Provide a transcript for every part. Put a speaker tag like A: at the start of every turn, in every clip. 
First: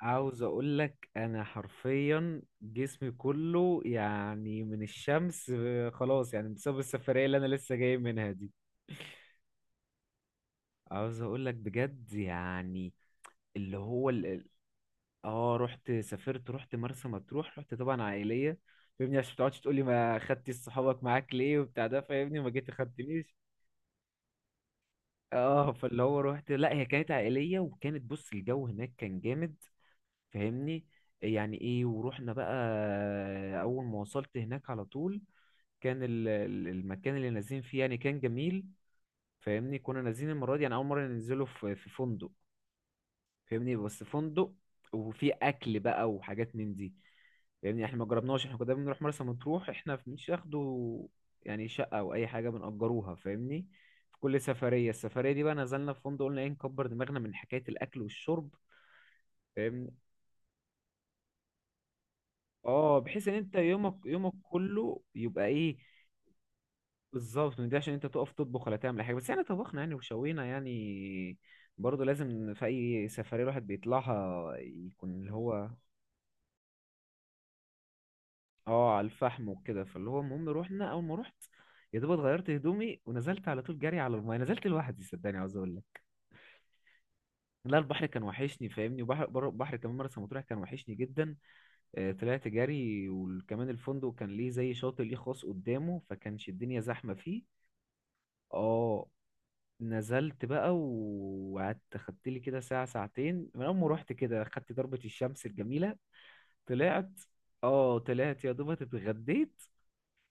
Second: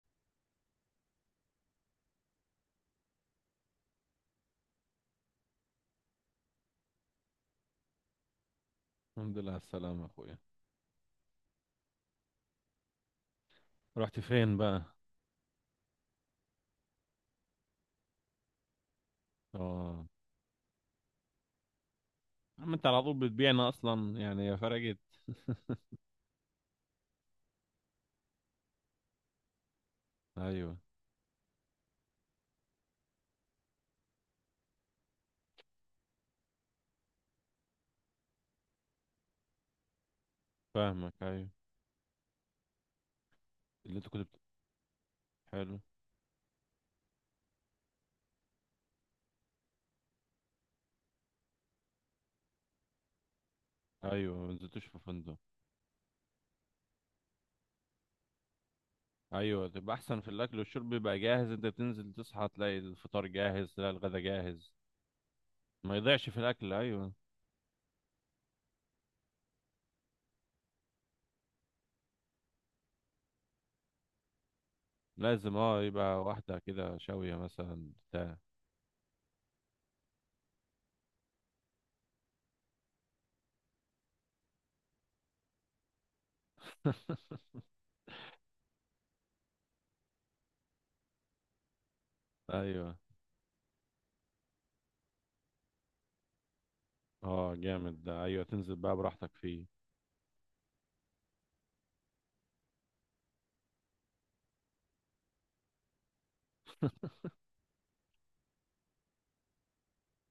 A: عاوز اقول لك انا حرفيا جسمي كله يعني من الشمس، خلاص يعني بسبب السفرية اللي انا لسه جاي منها دي.
B: الحمد لله على السلامة أخويا.
A: عاوز اقول لك بجد يعني اللي هو
B: رحت
A: ال... ال-
B: فين بقى؟
A: اه رحت، سافرت، رحت مرسى مطروح، رحت طبعا عائلية. فاهمني، عشان ما تقعدش تقولي
B: آه،
A: ما خدتش صحابك معاك ليه وبتاع ده، فاهمني ما جيت
B: عم أنت على طول
A: خدتنيش.
B: بتبيعنا أصلا يعني يا فرقت.
A: اه، فاللي هو رحت، لا هي كانت عائلية، وكانت بص الجو هناك كان جامد.
B: أيوه
A: فاهمني، يعني ايه، ورحنا بقى. اول ما وصلت هناك على طول كان المكان اللي نازلين فيه يعني كان جميل. فاهمني، كنا نازلين المره دي يعني اول مره
B: فاهمك.
A: ننزله
B: أيوه،
A: في فندق. فاهمني،
B: اللي
A: بس
B: أنت كنت بت...
A: فندق وفي
B: حلو.
A: اكل بقى وحاجات من دي. فاهمني، احنا ما جربناش، احنا كنا دايما بنروح مرسى مطروح احنا مش ياخدوا يعني شقه او اي حاجه بنأجروها، فاهمني. في
B: أيوه،
A: كل
B: ما نزلتوش
A: سفريه،
B: في
A: السفريه
B: فندق.
A: دي بقى نزلنا في فندق. قلنا ايه، نكبر دماغنا من حكايه الاكل والشرب.
B: أيوه،
A: فاهمني.
B: تبقى أحسن في الأكل والشرب بيبقى جاهز، أنت بتنزل تصحى تلاقي
A: اه،
B: الفطار
A: بحيث ان انت
B: جاهز، تلاقي
A: يومك،
B: الغدا
A: يومك
B: جاهز.
A: كله يبقى ايه.
B: ما يضيعش في الأكل، أيوه.
A: بالظبط، من ده عشان انت تقف تطبخ ولا تعمل أي حاجه. بس احنا طبخنا يعني وشوينا يعني، برضه لازم في اي سفريه الواحد بيطلعها يكون اللي
B: لازم،
A: هو
B: يبقى واحدة كده شاوية مثلا بتاع.
A: اه على الفحم وكده. فاللي هو المهم، روحنا، اول ما رحت يا دوب اتغيرت هدومي ونزلت على طول جري على المايه. نزلت لوحدي، صدقني، عاوز اقول لك، لا، البحر كان وحشني، فاهمني. وبحر بر- بحر كمان مرسى مطروح كان وحشني جدا. طلعت
B: أيوه.
A: جري، وكمان الفندق كان ليه زي شاطئ ليه خاص قدامه، فكانش الدنيا زحمه فيه.
B: أه، جامد ده. أيوه تنزل بقى
A: اه.
B: براحتك فيه.
A: نزلت بقى وقعدت، خدت لي كده ساعة ساعتين من أول ما روحت كده، خدت ضربة الشمس الجميلة، طلعت. اه، طلعت يا دوبك اتغديت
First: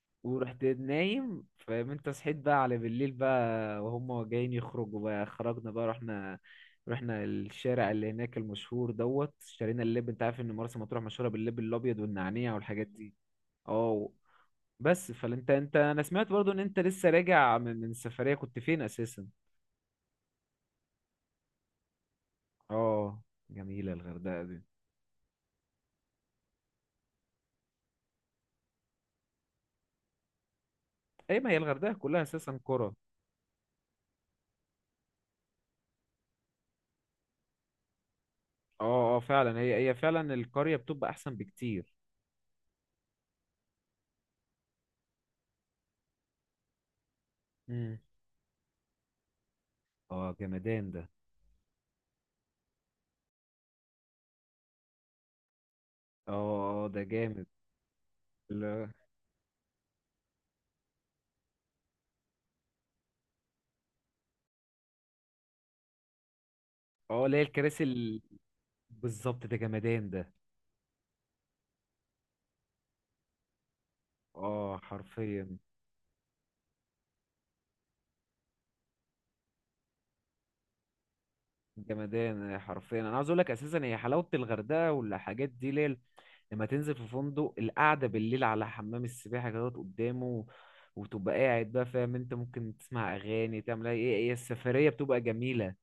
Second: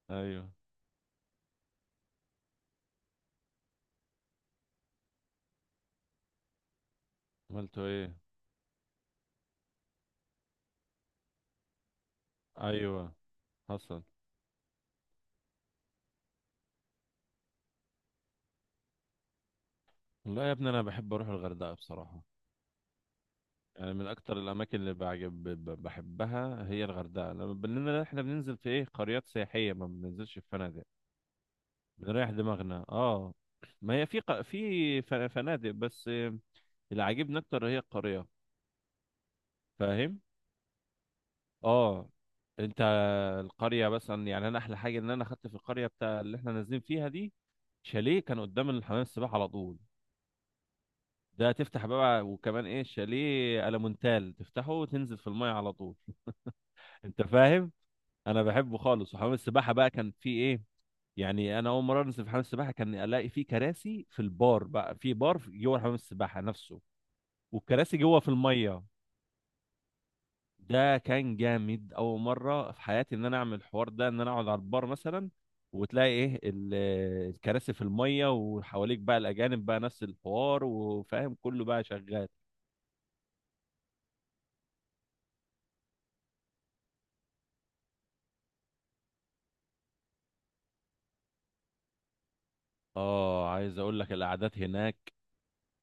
B: أيوه،
A: ورحت نايم. فاهم انت، صحيت بقى على بالليل بقى وهم جايين يخرجوا بقى، خرجنا بقى، رحنا. رحنا
B: عملتوا
A: الشارع اللي
B: إيه؟
A: هناك المشهور دوت، اشترينا اللب. انت عارف ان مرسى مطروح مشهورة باللب الابيض والنعناع والحاجات
B: أيوه،
A: دي.
B: حصل.
A: اه. بس فانت انت انا سمعت برضو ان انت لسه راجع من سفرية. كنت فين اساسا؟
B: والله يا ابني انا بحب اروح الغردقه بصراحه.
A: اه، جميلة
B: يعني من اكتر
A: الغردقة دي.
B: الاماكن اللي بعجب بحبها هي الغردقه، لما بننا احنا بننزل في ايه قريات سياحيه، ما بننزلش في فنادق.
A: اي، ما هي الغردقة كلها
B: بنريح
A: اساسا
B: دماغنا،
A: قرى.
B: اه. ما هي في فنادق بس. اللي عاجبني اكتر هي القريه.
A: اه اه، فعلا، هي
B: فاهم،
A: فعلا القرية بتبقى احسن بكتير.
B: اه. انت، القريه مثلا، يعني انا احلى حاجه ان انا خدت في القريه بتاع اللي احنا نازلين فيها دي
A: امم.
B: شاليه كان قدام الحمام السباحه على طول.
A: اه، جمدان ده.
B: ده تفتح بقى وكمان ايه، شاليه المونتال تفتحه وتنزل في الميه على طول.
A: اه اه، ده
B: انت
A: جامد.
B: فاهم، انا بحبه
A: لا-
B: خالص. وحمام السباحه بقى كان فيه ايه، يعني انا اول مره انزل في حمام السباحه كان الاقي فيه كراسي في البار بقى، في بار جوه حمام السباحه نفسه،
A: اه، اللي هي الكراسي
B: والكراسي جوه في الميه.
A: بالظبط، ده جمدان ده.
B: ده كان جامد، اول مره في حياتي ان انا اعمل الحوار ده، ان انا اقعد على
A: اه،
B: البار مثلا،
A: حرفيا.
B: وتلاقي ايه الكراسي في الميه، وحواليك بقى الاجانب بقى نفس الحوار وفاهم كله بقى شغال.
A: جمدان حرفيا، انا عاوز اقول لك، اساسا هي حلاوة الغردقة والحاجات دي ليل. لما تنزل في فندق القعدة بالليل على حمام السباحة كده قدامه، وتبقى قاعد بقى، فاهم انت، ممكن تسمع
B: اه،
A: اغاني،
B: عايز
A: تعمل
B: اقول لك
A: ايه، ايه
B: القعدات
A: السفرية
B: هناك.
A: بتبقى جميلة.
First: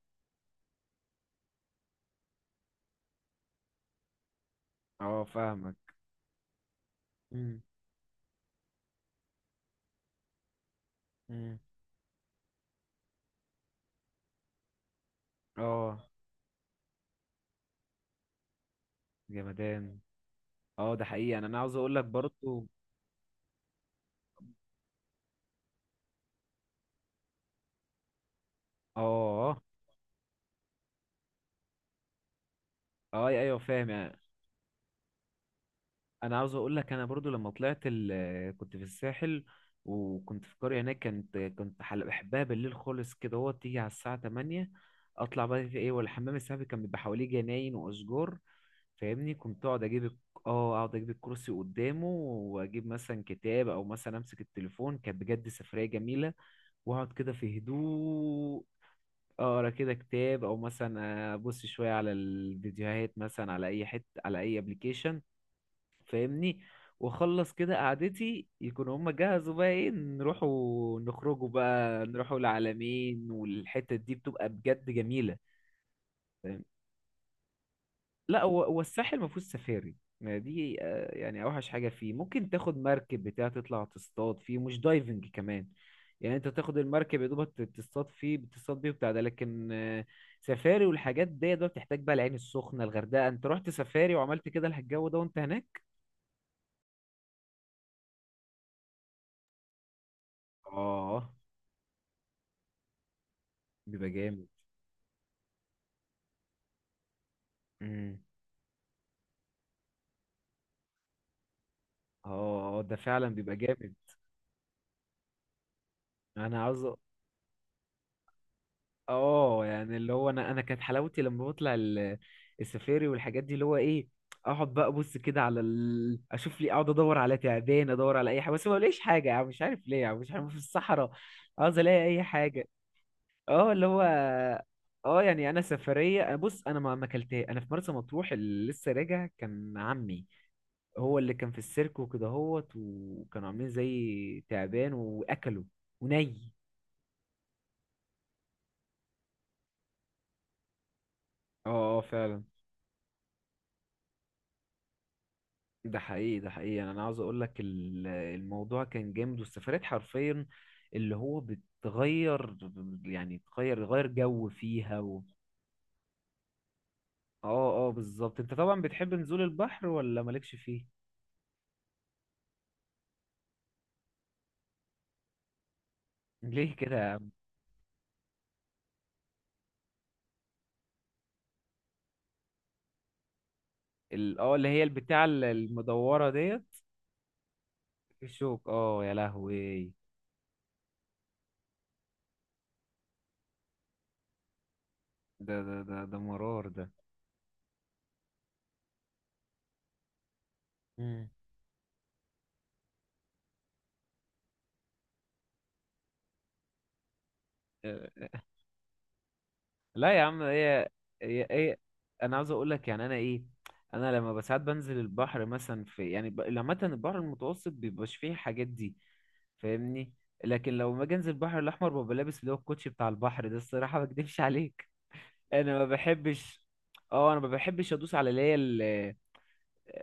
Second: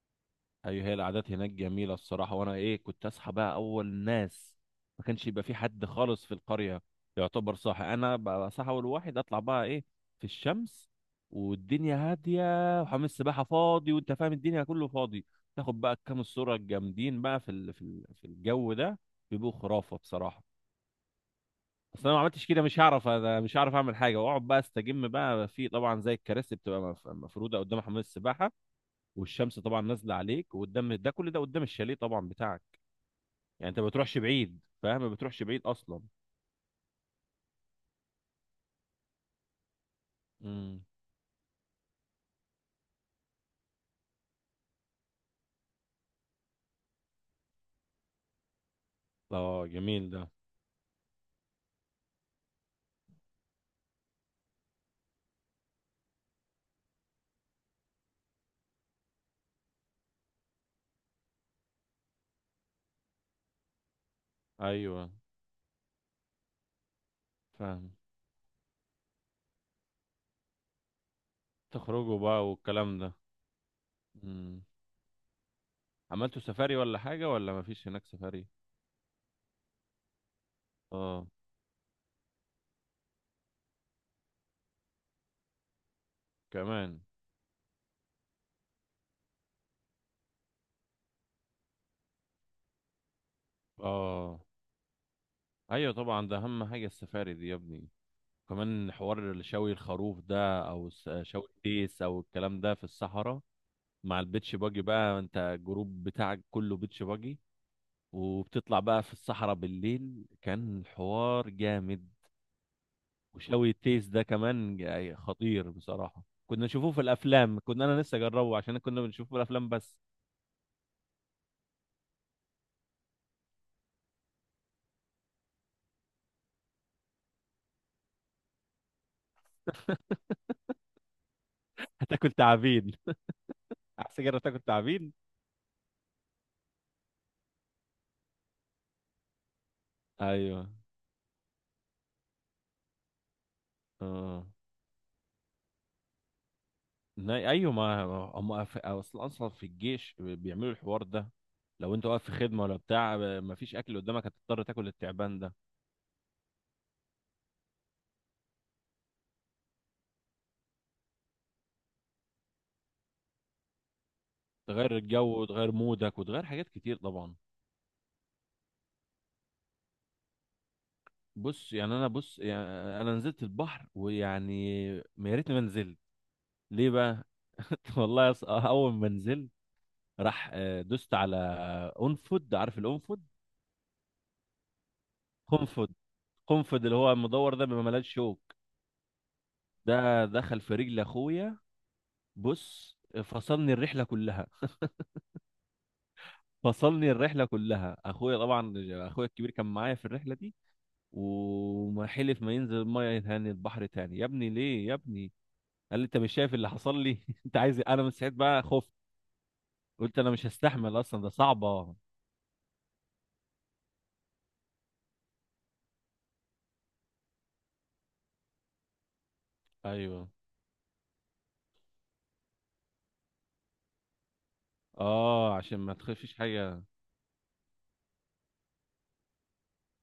B: ايوه، هي القعدات هناك جميله الصراحه. وانا ايه كنت اصحى بقى اول ناس، ما
A: اه،
B: كانش يبقى في
A: فاهمك.
B: حد خالص في القريه. يعتبر
A: مم.
B: صاحي، انا بقى صاحي اول واحد اطلع بقى ايه في الشمس،
A: مم.
B: والدنيا هاديه وحمام السباحه فاضي وانت فاهم الدنيا كله فاضي. تاخد بقى
A: اه،
B: كام الصوره الجامدين بقى في الجو ده، بيبقوا خرافه
A: جمدان.
B: بصراحه.
A: اه، ده حقيقي يعني، انا عاوز اقول لك
B: اصل انا ما عملتش كده،
A: برضو.
B: مش هعرف، انا مش هعرف اعمل حاجه واقعد بقى استجم بقى. في طبعا زي الكراسي بتبقى مفروده قدام حمام السباحه، والشمس
A: اه
B: طبعا نازله عليك، وقدام ده كل ده قدام الشاليه طبعا بتاعك.
A: اه، ايوه
B: يعني انت ما
A: فاهم
B: بتروحش
A: يعني.
B: بعيد، فاهم ما بتروحش بعيد اصلا.
A: انا عاوز اقول لك، انا برضو لما طلعت كنت في الساحل، وكنت في قرية
B: امم.
A: هناك، كنت بحبها بالليل خالص كده. هو تيجي على الساعة 8 اطلع بقى في ايه، والحمام السحري كان بيبقى حواليه جناين واشجار. فاهمني، كنت
B: اه،
A: اقعد اجيب
B: جميل ده.
A: اه، اقعد اجيب الكرسي قدامه واجيب مثلا كتاب، او مثلا امسك التليفون. كانت بجد سفرية جميلة. واقعد كده في هدوء، اقرا كده كتاب، او مثلا ابص شويه على الفيديوهات مثلا، على اي حته، على اي
B: ايوه،
A: ابلكيشن. فاهمني. واخلص كده
B: فاهم.
A: قعدتي يكون هما جهزوا بقى، ايه نروحوا نخرجوا بقى،
B: تخرجوا
A: نروحوا
B: بقى والكلام ده.
A: العالمين. والحتة دي بتبقى
B: امم.
A: بجد جميلة.
B: عملتوا سفاري ولا حاجه ولا ما فيش هناك
A: لا،
B: سفاري؟
A: هو الساحل ما فيهوش سفاري. ما دي
B: اه،
A: يعني اوحش حاجه فيه ممكن تاخد مركب بتاع، تطلع تصطاد فيه، مش دايفنج كمان. يعني انت تاخد
B: كمان،
A: المركب يا دوبك، تصطاد فيه، بتصطاد بيه وبتاع ده. لكن سفاري والحاجات دي، ده بتحتاج بقى العين السخنه، الغردقه. انت رحت سفاري
B: اه.
A: وعملت كده الجو ده وانت هناك.
B: ايوه طبعا، ده اهم حاجه السفاري دي يا ابني. كمان حوار شوي الخروف ده
A: اه،
B: شوي التيس او الكلام ده في الصحراء.
A: بيبقى
B: مع
A: جامد.
B: البيتش باجي بقى، انت الجروب بتاعك كله بيتش باجي،
A: امم.
B: وبتطلع بقى في الصحراء بالليل، كان حوار جامد.
A: اه. ده فعلا بيبقى
B: وشوي
A: جامد.
B: التيس ده كمان خطير بصراحة.
A: انا
B: كنا
A: عاوز.
B: نشوفه في الأفلام، أنا لسه أجربه عشان كنا بنشوفه في
A: اه،
B: الأفلام
A: يعني
B: بس.
A: اللي هو، انا كانت حلاوتي لما بطلع السفاري والحاجات دي، اللي هو ايه، اقعد بقى ابص كده على اشوف لي، اقعد ادور على تعبان، ادور على اي حاجه، بس ما بلاقيش حاجه، يعني مش عارف ليه، يعني مش عارف، في الصحراء عاوز الاقي اي
B: هتاكل
A: حاجه.
B: تعابين.
A: اه، اللي هو
B: أحسن هتاكل تعابين.
A: اه، يعني انا سفريه، بص انا ما اكلتها، انا في مرسى مطروح اللي لسه راجع، كان عمي
B: أيوه،
A: هو اللي كان في السيرك وكده هوت، وكانوا عاملين زي
B: آه.
A: تعبان واكله وني.
B: أيوه ما. هم أصلا أصلا في الجيش بيعملوا الحوار ده.
A: اه.
B: لو أنت واقف في
A: فعلا،
B: خدمة ولا بتاع مفيش أكل قدامك، هتضطر تاكل التعبان ده.
A: ده حقيقي، ده حقيقي، يعني انا عاوز اقول لك الموضوع كان جامد، والسفرات حرفيا اللي هو بتغير، يعني تغير، غير جو
B: تغير
A: فيها و...
B: الجو وتغير مودك وتغير حاجات كتير طبعا.
A: اه اه، بالظبط. انت طبعا بتحب نزول البحر ولا مالكش فيه؟
B: بص يعني انا، نزلت البحر ويعني ما يا ريتني ما نزلت.
A: ليه
B: ليه
A: كده يا
B: بقى؟
A: عم؟
B: والله اول ما نزلت راح، دوست على اونفود، عارف الانفود؟
A: اه، اللي هي البتاع
B: قنفد.
A: المدورة ديت،
B: قنفد اللي هو المدور ده بيبقى ملهاش شوك.
A: الشوك، اه يا لهوي.
B: ده دخل في رجل اخويا. بص، فصلني الرحله كلها.
A: ده مرار ده.
B: فصلني الرحله كلها اخويا طبعا. اخويا الكبير كان معايا في الرحله دي، وما حلف ما ينزل الميه تاني، البحر تاني يا ابني. ليه يا ابني؟ قال لي: انت مش شايف اللي حصل لي؟ انت عايز إيه؟ انا من
A: مم.
B: ساعتها بقى خفت.
A: لا
B: قلت
A: يا
B: انا
A: عم،
B: مش
A: هي
B: هستحمل اصلا، ده
A: هي هي
B: صعبة.
A: انا عاوز اقول لك، يعني انا ايه، انا لما بساعات بنزل البحر مثلا لما البحر المتوسط بيبقاش فيه الحاجات دي، فاهمني.
B: ايوه.
A: لكن لو ما انزل البحر الاحمر، ببقى لابس اللي هو الكوتشي بتاع البحر ده، الصراحه ما اكدبش عليك.
B: اه،
A: انا
B: عشان
A: ما
B: ما تخافيش
A: بحبش،
B: حاجة.
A: اه انا ما بحبش ادوس على اللي هي ال-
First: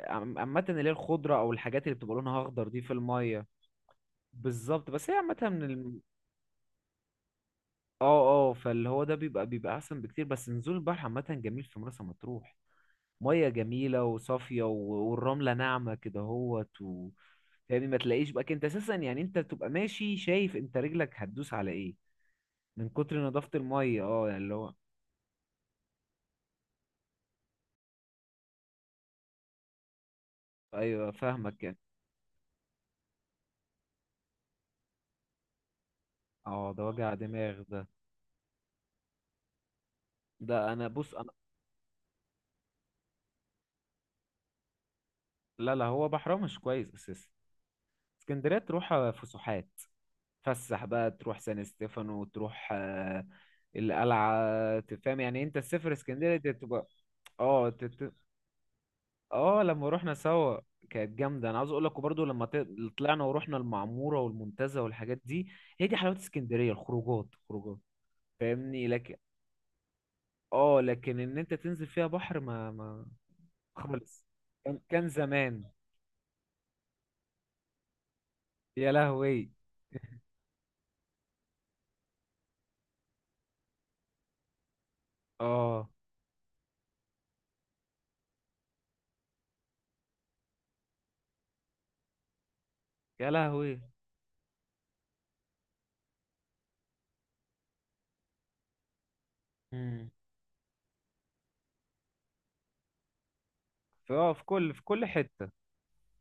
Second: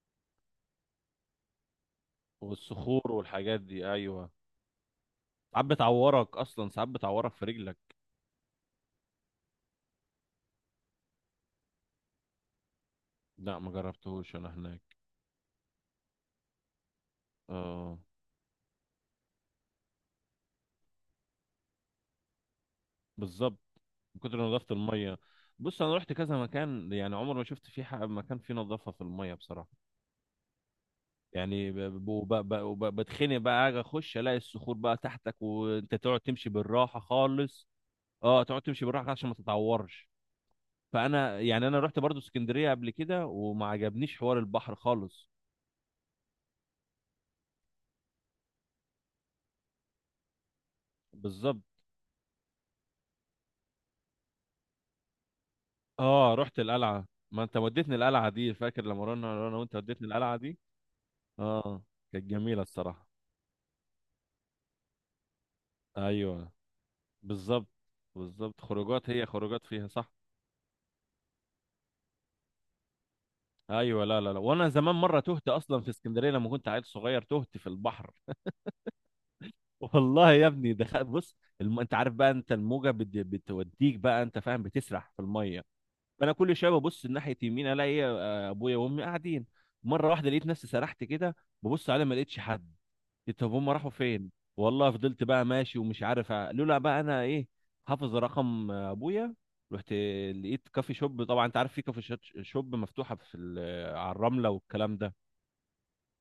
A: عم- عامه اللي هي الخضره، او الحاجات اللي بتبقى لونها اخضر دي في
B: والصخور
A: الميه.
B: والحاجات دي، ايوه.
A: بالظبط. بس هي عامه
B: ساعات بتعورك اصلا، ساعات بتعورك في رجلك.
A: اه اه، فاللي هو ده بيبقى احسن بكتير. بس نزول البحر عامه جميل في مرسى مطروح، ميه
B: لا ما
A: جميله
B: جربتهوش انا
A: وصافيه
B: هناك.
A: والرمله ناعمه كده اهوت و... يعني ما
B: اه،
A: تلاقيش بقى انت اساسا، يعني انت بتبقى ماشي شايف انت رجلك هتدوس على ايه، من كتر نظافه
B: بالظبط،
A: الميه.
B: من
A: اه،
B: كتر
A: يعني اللي
B: نظافة
A: هو
B: المية. بص انا رحت كذا مكان، يعني عمر ما شفت فيه مكان فيه نظافة في المية بصراحة.
A: ايوه فاهمك
B: يعني
A: يعني.
B: بتخنق بقى، اجي اخش الاقي الصخور بقى تحتك، وانت تقعد تمشي
A: اه، ده
B: بالراحة
A: وجع دماغ
B: خالص.
A: ده.
B: اه، تقعد تمشي بالراحة عشان ما تتعورش.
A: ده انا بص انا.
B: فانا يعني انا رحت برضو اسكندريه قبل كده وما عجبنيش حوار البحر خالص.
A: لا لا، هو بحرها مش كويس اساسا. اسكندريه تروح فسحات، تفسح بقى، تروح
B: بالظبط.
A: سان ستيفانو، تروح القلعه، تفهم. يعني انت تسافر
B: اه،
A: اسكندريه دي
B: رحت
A: تبقى.
B: القلعه. ما انت
A: اه
B: وديتني القلعه دي، فاكر لما رحنا انا
A: اه،
B: وانت
A: لما
B: وديتني
A: روحنا
B: القلعه
A: سوا،
B: دي؟
A: كانت جامده. انا عاوز
B: اه،
A: اقول لك،
B: كانت
A: وبرضه لما
B: جميله الصراحه.
A: طلعنا ورحنا المعموره والمنتزه والحاجات دي. هي دي حلاوه
B: ايوه،
A: اسكندريه، الخروجات
B: بالظبط.
A: خروجات.
B: بالظبط،
A: فاهمني،
B: خروجات،
A: لكن،
B: هي خروجات فيها صح.
A: اه، لكن ان انت تنزل فيها بحر ما
B: ايوه. لا
A: خالص.
B: لا لا، وانا
A: كان
B: زمان
A: كان
B: مره تهت
A: زمان،
B: اصلا في اسكندريه لما كنت عيل صغير، تهت في البحر.
A: يا لهوي.
B: والله يا ابني، دخل، بص انت عارف بقى انت الموجه بتوديك بقى انت فاهم بتسرح في الميه.
A: اه،
B: فانا كل شويه ببص ناحيه يمين الاقي إيه، آه، ابويا وامي قاعدين. مره واحده لقيت نفسي سرحت كده، ببص عليهم ما لقيتش حد.
A: يا
B: قلت طب هم
A: لهوي.
B: راحوا فين؟ والله فضلت بقى ماشي ومش عارف لولا بقى انا ايه، حافظ رقم ابويا، رحت
A: امم.
B: لقيت كافي شوب. طبعا انت عارف في كافي شوب مفتوحه في على
A: في في
B: الرمله
A: كل في
B: والكلام
A: كل
B: ده.
A: حته.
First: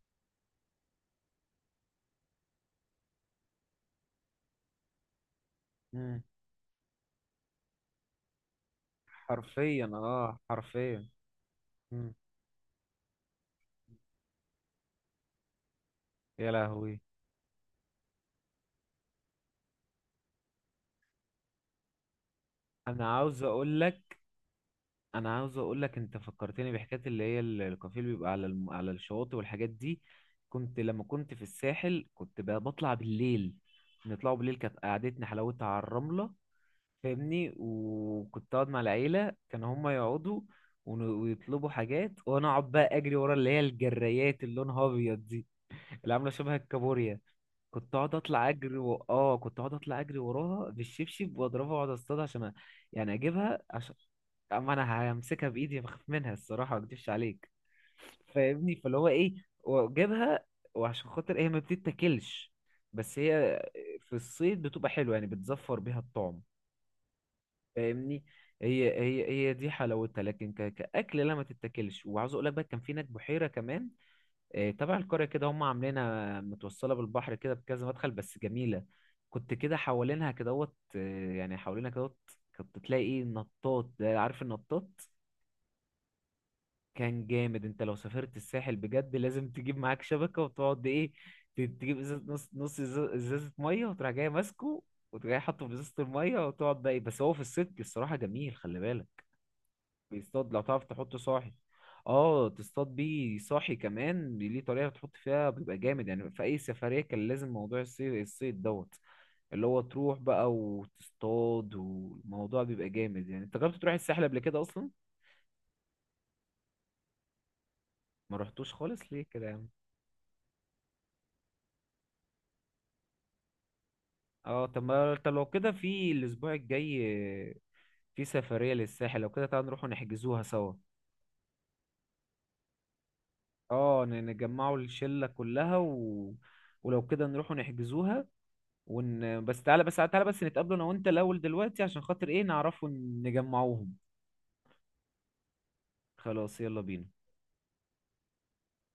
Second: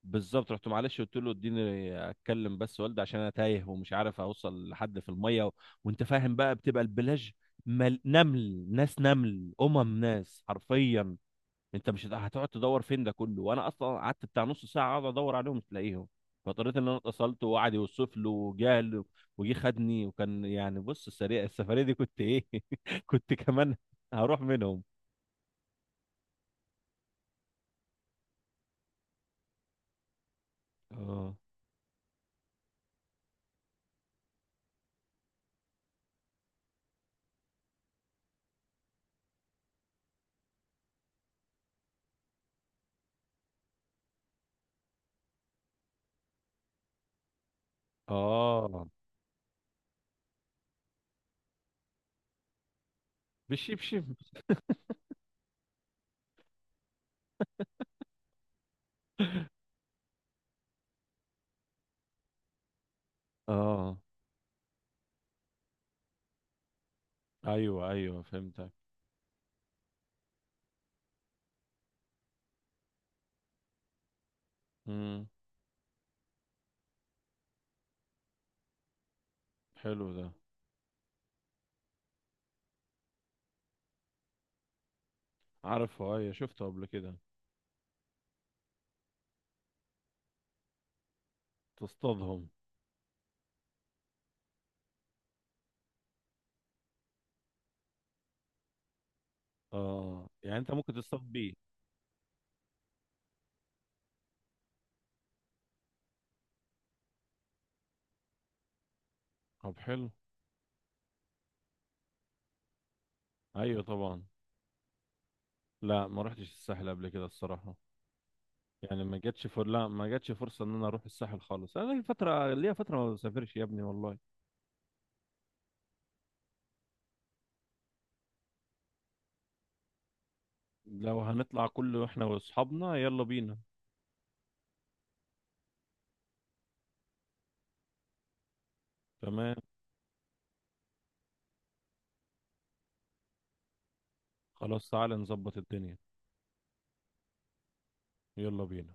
B: بالظبط، رحت، معلش قلت له اديني اتكلم بس والدي عشان انا تايه ومش عارف اوصل لحد في الميه و... وانت
A: امم.
B: فاهم بقى بتبقى البلاج نمل، ناس نمل،
A: حرفيا،
B: امم،
A: اه
B: ناس
A: حرفيا.
B: حرفيا. انت مش
A: امم،
B: هتقعد تدور فين ده كله. وانا اصلا قعدت بتاع نص ساعه اقعد ادور عليهم مش لاقيهم.
A: يا
B: فاضطريت ان انا
A: لهوي.
B: اتصلت وقعد يوصف له، وجه له، وجه خدني. وكان يعني بص السريع السفريه دي كنت ايه.
A: انا
B: كنت
A: عاوز
B: كمان
A: اقول لك،
B: هروح منهم.
A: انا عاوز اقول لك، انت فكرتني بحكايه اللي هي الكافيه اللي بيبقى على على الشواطئ والحاجات دي. كنت لما كنت
B: اه
A: في الساحل، كنت بطلع بالليل، نطلعوا بالليل، كانت قعدتنا حلاوتها على الرمله. فاهمني. وكنت اقعد مع العيله، كانوا هم يقعدوا ويطلبوا حاجات، وانا اقعد بقى اجري ورا اللي هي الجرايات اللي لونها ابيض دي، اللي عامله شبه الكابوريا. كنت اقعد اطلع اجري
B: اه،
A: و... اه، كنت اقعد اطلع اجري وراها بالشبشب، واضربها، واقعد اصطادها عشان يعني اجيبها، عشان
B: بالشبشب.
A: اما انا همسكها بايدي بخاف منها الصراحه، ما اكدبش عليك. فاهمني، فاللي هو ايه، واجيبها. وعشان خاطر هي ما بتتاكلش، بس هي
B: اه،
A: في الصيد بتبقى حلوه، يعني بتزفر بيها الطعم.
B: ايوه ايوه
A: فاهمني.
B: فهمت.
A: هي دي حلاوتها، لكن كاكل لا، ما تتاكلش. وعاوز اقول لك بقى، كان في هناك بحيره كمان تبع القرية
B: امم.
A: كده، هم عاملينها متوصلة بالبحر كده بكذا مدخل، بس جميلة. كنت كده
B: حلو ده.
A: حوالينها كدهوت، يعني حوالينها كدهوت، كنت تلاقي ايه، نطاط. ده عارف النطاط؟
B: عارفه ايوه، شفته قبل كده.
A: كان جامد. انت لو سافرت الساحل بجد لازم تجيب معاك شبكة وتقعد ايه، تجيب ازازة، نص
B: تصطادهم.
A: نص، ازازة مية، وتروح جاي ماسكه، وتروح جاي حاطه في ازازة المية، وتقعد بقى ايه. بس هو في الصدق الصراحة جميل، خلي بالك.
B: اه،
A: بيصطاد،
B: يعني
A: لو
B: انت
A: تعرف
B: ممكن
A: تحط
B: تصطاد
A: صاحي،
B: بيه.
A: اه، تصطاد بيه صاحي كمان، ليه طريقة تحط فيها، بيبقى جامد. يعني في أي سفرية كان لازم موضوع الصيد، الصيد دوت، اللي
B: طب
A: هو
B: حلو.
A: تروح بقى وتصطاد، والموضوع بيبقى جامد. يعني انت جربت
B: ايوه
A: تروح
B: طبعا.
A: الساحل قبل كده أصلا؟
B: لا ما رحتش الساحل قبل كده الصراحه.
A: ما رحتوش خالص،
B: يعني ما
A: ليه كده
B: جاتش فر...
A: يعني؟
B: لا ما جاتش فرصه ان انا اروح الساحل خالص. انا لي فتره ليا فتره ما بسافرش يا ابني والله.
A: اه، طب ما طب لو كده، في الأسبوع الجاي في سفرية للساحل، لو كده تعال نروح نحجزوها سوا.
B: لو هنطلع كله احنا واصحابنا يلا بينا.
A: اه، نجمعوا الشلة كلها و... ولو كده نروحوا نحجزوها. ون،
B: تمام.
A: بس تعالى، بس تعالى بس نتقابلوا انا وانت الاول دلوقتي، عشان خاطر ايه نعرفوا نجمعوهم.
B: خلاص تعالى نظبط الدنيا.
A: خلاص، يلا بينا.
B: يلا بينا.